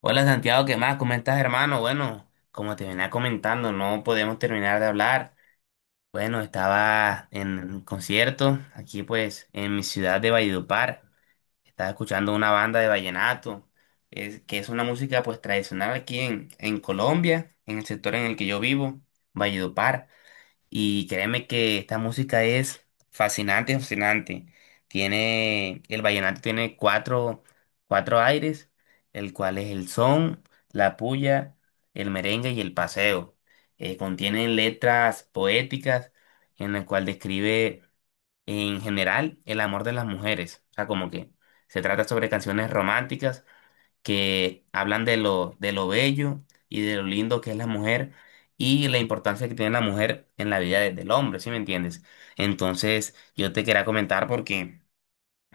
Hola Santiago, ¿qué más? ¿Cómo estás, hermano? Bueno, como te venía comentando, no podemos terminar de hablar. Bueno, estaba en un concierto aquí pues en mi ciudad de Valledupar. Estaba escuchando una banda de vallenato, que es una música pues tradicional aquí en Colombia, en el sector en el que yo vivo, Valledupar. Y créeme que esta música es fascinante, fascinante. El vallenato tiene cuatro aires, el cual es el son, la puya, el merengue y el paseo. Contiene letras poéticas en el cual describe en general el amor de las mujeres. O sea, como que se trata sobre canciones románticas que hablan de lo bello y de lo lindo que es la mujer y la importancia que tiene la mujer en la vida del hombre, ¿sí me entiendes? Entonces, yo te quería comentar porque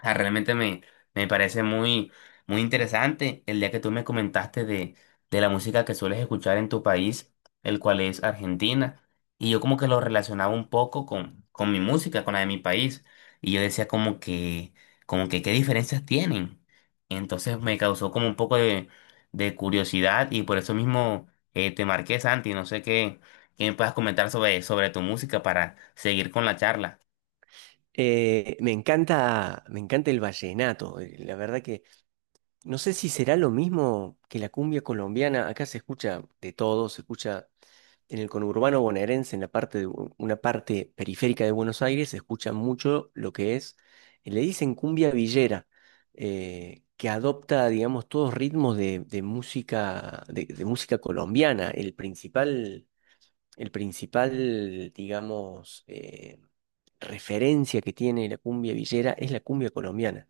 sea, me parece muy interesante el día que tú me comentaste de la música que sueles escuchar en tu país, el cual es Argentina, y yo como que lo relacionaba un poco con mi música, con la de mi país, y yo decía como que qué diferencias tienen. Entonces me causó como un poco de curiosidad y por eso mismo te marqué, Santi, no sé qué, qué me puedas comentar sobre tu música para seguir con la charla. Me encanta, me encanta el vallenato. La verdad que no sé si será lo mismo que la cumbia colombiana. Acá se escucha de todo, se escucha en el conurbano bonaerense, en la parte de una parte periférica de Buenos Aires, se escucha mucho lo que es, le dicen cumbia villera, que adopta, digamos, todos ritmos de música, de música colombiana. El principal, digamos, referencia que tiene la cumbia villera es la cumbia colombiana.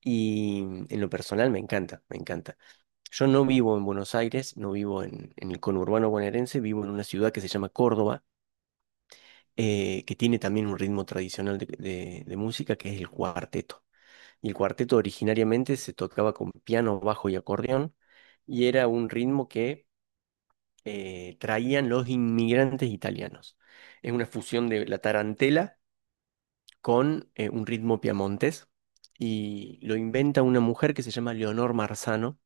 Y mm, en lo personal me encanta, me encanta. Yo no vivo en Buenos Aires, no vivo en el conurbano bonaerense, vivo en una ciudad que se llama Córdoba, que tiene también un ritmo tradicional de, de música que es el cuarteto. Y el cuarteto originariamente se tocaba con piano, bajo y acordeón, y era un ritmo que traían los inmigrantes italianos. Es una fusión de la tarantela con un ritmo piamontés y lo inventa una mujer que se llama Leonor Marzano,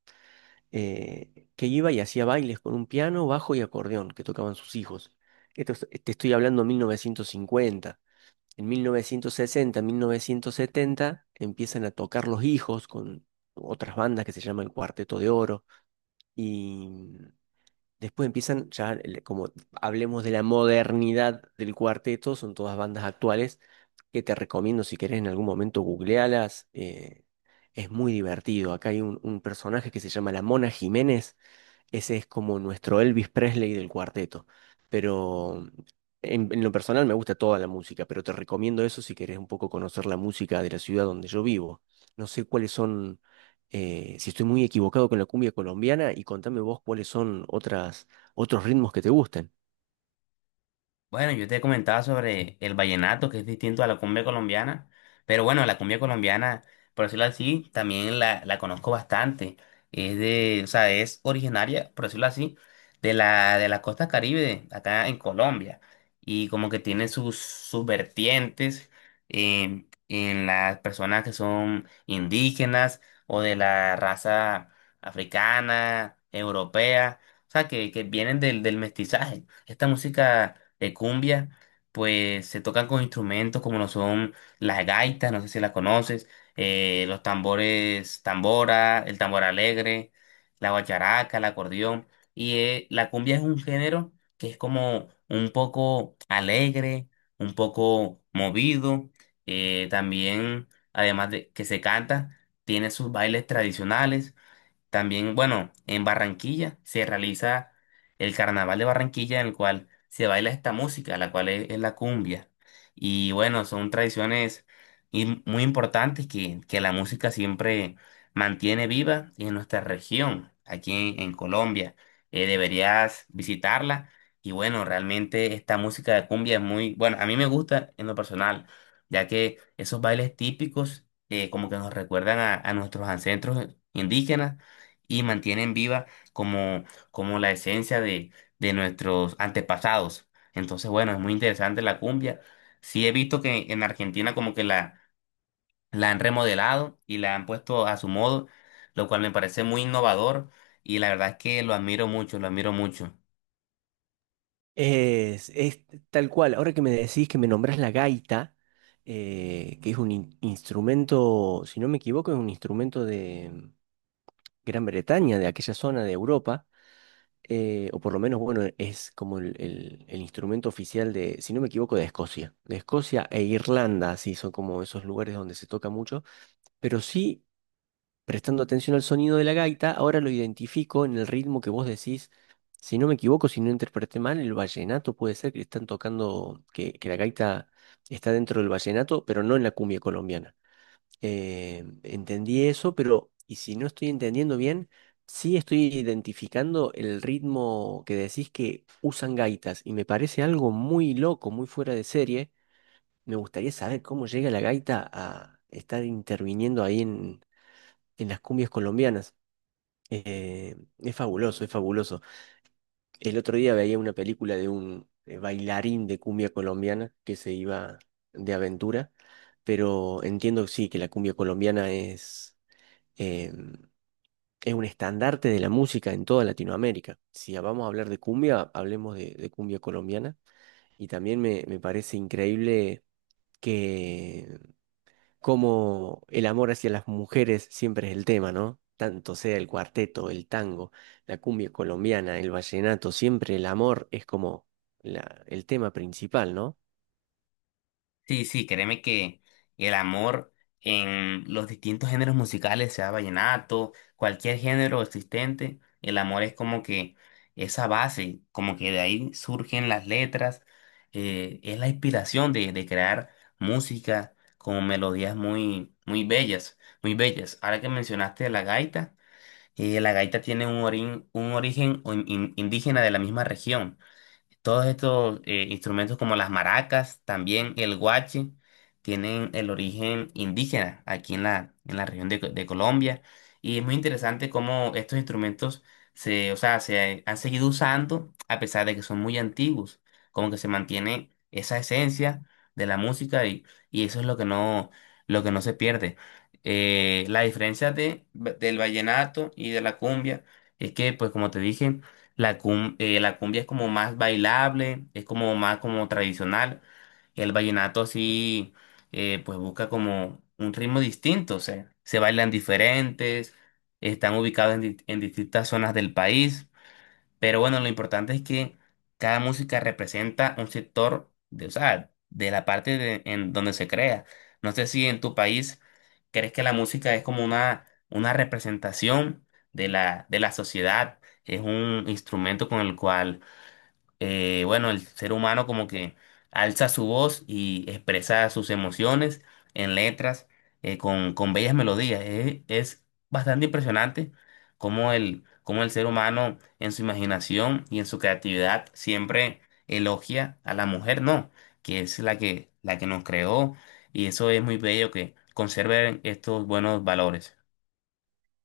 que iba y hacía bailes con un piano, bajo y acordeón que tocaban sus hijos. Te estoy hablando de 1950. En 1960, 1970 empiezan a tocar los hijos con otras bandas que se llama el Cuarteto de Oro y después empiezan, ya como hablemos de la modernidad del cuarteto, son todas bandas actuales que te recomiendo si querés en algún momento googlealas. Es muy divertido. Acá hay un personaje que se llama La Mona Jiménez. Ese es como nuestro Elvis Presley del cuarteto. Pero en lo personal me gusta toda la música, pero te recomiendo eso si querés un poco conocer la música de la ciudad donde yo vivo. No sé cuáles son, si estoy muy equivocado con la cumbia colombiana, y contame vos cuáles son otras, otros ritmos que te gusten. Bueno, yo te comentaba sobre el vallenato, que es distinto a la cumbia colombiana, pero bueno, la cumbia colombiana, por decirlo así, también la conozco bastante. O sea, es originaria, por decirlo así, de la costa Caribe, acá en Colombia, y como que tiene sus vertientes en las personas que son indígenas o de la raza africana, europea, o sea, que vienen del mestizaje. Esta música de cumbia, pues se tocan con instrumentos como lo son las gaitas, no sé si las conoces, los tambores, tambora, el tambor alegre, la guacharaca, el acordeón. Y la cumbia es un género que es como un poco alegre, un poco movido, eh, también, además de que se canta, tiene sus bailes tradicionales también. Bueno, en Barranquilla se realiza el Carnaval de Barranquilla en el cual se baila esta música, la cual es la cumbia. Y bueno, son tradiciones muy importantes que la música siempre mantiene viva en nuestra región, aquí en Colombia. Deberías visitarla. Y bueno, realmente esta música de cumbia es muy, bueno, a mí me gusta en lo personal, ya que esos bailes típicos como que nos recuerdan a nuestros ancestros indígenas y mantienen viva como, como la esencia de nuestros antepasados. Entonces, bueno, es muy interesante la cumbia. Sí he visto que en Argentina como que la han remodelado y la han puesto a su modo, lo cual me parece muy innovador y la verdad es que lo admiro mucho, lo admiro mucho. Es tal cual. Ahora que me decís que me nombrás la gaita, que es un instrumento, si no me equivoco, es un instrumento de Gran Bretaña, de aquella zona de Europa. O por lo menos, bueno, es como el, el instrumento oficial de, si no me equivoco, de Escocia. De Escocia e Irlanda, sí, son como esos lugares donde se toca mucho, pero sí, prestando atención al sonido de la gaita, ahora lo identifico en el ritmo que vos decís. Si no me equivoco, si no interpreté mal, el vallenato puede ser que están tocando, que la gaita está dentro del vallenato, pero no en la cumbia colombiana. Entendí eso, pero y si no estoy entendiendo bien, sí estoy identificando el ritmo que decís que usan gaitas y me parece algo muy loco, muy fuera de serie. Me gustaría saber cómo llega la gaita a estar interviniendo ahí en las cumbias colombianas. Es fabuloso, es fabuloso. El otro día veía una película de un bailarín de cumbia colombiana que se iba de aventura, pero entiendo sí que la cumbia colombiana eh, es un estandarte de la música en toda Latinoamérica. Si vamos a hablar de cumbia, hablemos de cumbia colombiana. Y también me parece increíble que como el amor hacia las mujeres siempre es el tema, ¿no? Tanto sea el cuarteto, el tango, la cumbia colombiana, el vallenato, siempre el amor es como el tema principal, ¿no? Sí, sí, créeme que el amor en los distintos géneros musicales, sea vallenato, cualquier género existente, el amor es como que esa base, como que de ahí surgen las letras, es la inspiración de crear música con melodías muy, muy bellas, muy bellas. Ahora que mencionaste la gaita tiene un, un origen o indígena de la misma región. Todos estos instrumentos como las maracas, también el guache, tienen el origen indígena aquí en en la región de, de Colombia. Y es muy interesante cómo estos instrumentos o sea, se han seguido usando a pesar de que son muy antiguos. Como que se mantiene esa esencia de la música y eso es lo que no se pierde. La diferencia del vallenato y de la cumbia es que, pues como te dije, la cumbia es como más bailable, es como más como tradicional. El vallenato sí, pues busca como un ritmo distinto, o sea, se bailan diferentes, están ubicados en distintas zonas del país. Pero bueno, lo importante es que cada música representa un sector de, o sea, de la parte en donde se crea. No sé si en tu país crees que la música es como una representación de la sociedad, es un instrumento con el cual bueno, el ser humano como que alza su voz y expresa sus emociones en letras con bellas melodías. Bastante impresionante cómo cómo el ser humano en su imaginación y en su creatividad siempre elogia a la mujer, ¿no? Que es la la que nos creó y eso es muy bello que conserven estos buenos valores.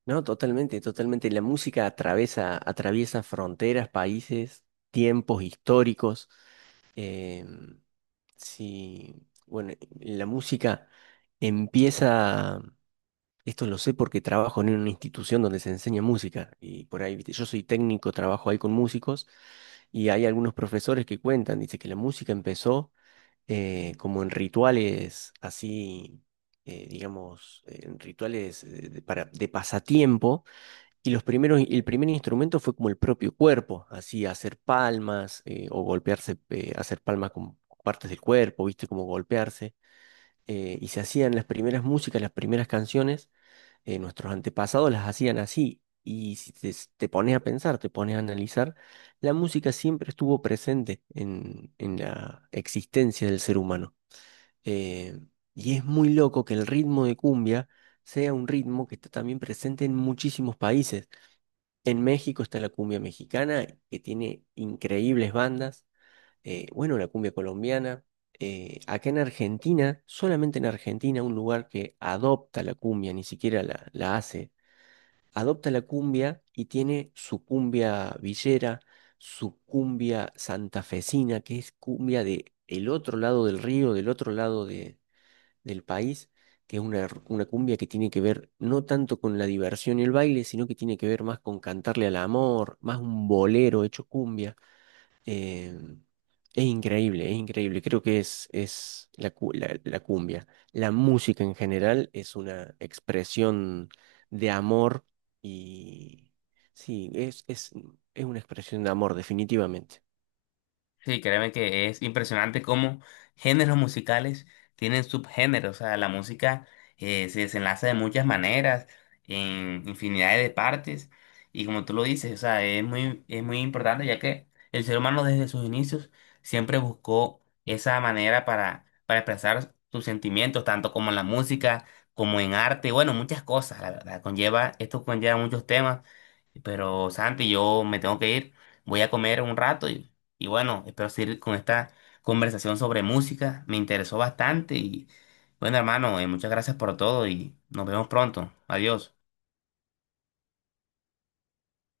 No, totalmente, totalmente. La música atraviesa, atraviesa fronteras, países, tiempos históricos. Eh, sí, bueno, la música empieza, esto lo sé porque trabajo en una institución donde se enseña música y por ahí, viste, yo soy técnico, trabajo ahí con músicos y hay algunos profesores que cuentan, dice que la música empezó como en rituales así, digamos, en rituales de, para, de pasatiempo y los primeros, el primer instrumento fue como el propio cuerpo, así hacer palmas o golpearse, hacer palmas con partes del cuerpo, ¿viste? Como golpearse. Y se hacían las primeras músicas, las primeras canciones, nuestros antepasados las hacían así. Y si te, te pones a pensar, te pones a analizar, la música siempre estuvo presente en la existencia del ser humano. Eh, y es muy loco que el ritmo de cumbia sea un ritmo que está también presente en muchísimos países. En México está la cumbia mexicana, que tiene increíbles bandas. Bueno, la cumbia colombiana. Acá en Argentina, solamente en Argentina, un lugar que adopta la cumbia, ni siquiera la, la hace. Adopta la cumbia y tiene su cumbia villera, su cumbia santafesina, que es cumbia de el otro lado del río, del otro lado de, del país, que es una, una cumbia que tiene que ver no tanto con la diversión y el baile, sino que tiene que ver más con cantarle al amor, más un bolero hecho cumbia. Eh, es increíble, es increíble. Creo que es la, la, la cumbia. La música en general es una expresión de amor y sí, es una expresión de amor, definitivamente. Sí, créeme que es impresionante cómo géneros musicales tienen subgéneros. O sea, la música se desenlaza de muchas maneras, en infinidad de partes. Y como tú lo dices, o sea, es muy importante ya que el ser humano desde sus inicios siempre buscó esa manera para expresar sus sentimientos, tanto como en la música, como en arte, bueno, muchas cosas, la verdad. Conlleva, esto conlleva muchos temas. Pero Santi, yo me tengo que ir. Voy a comer un rato y bueno, espero seguir con esta conversación sobre música. Me interesó bastante y bueno, hermano, muchas gracias por todo y nos vemos pronto. Adiós.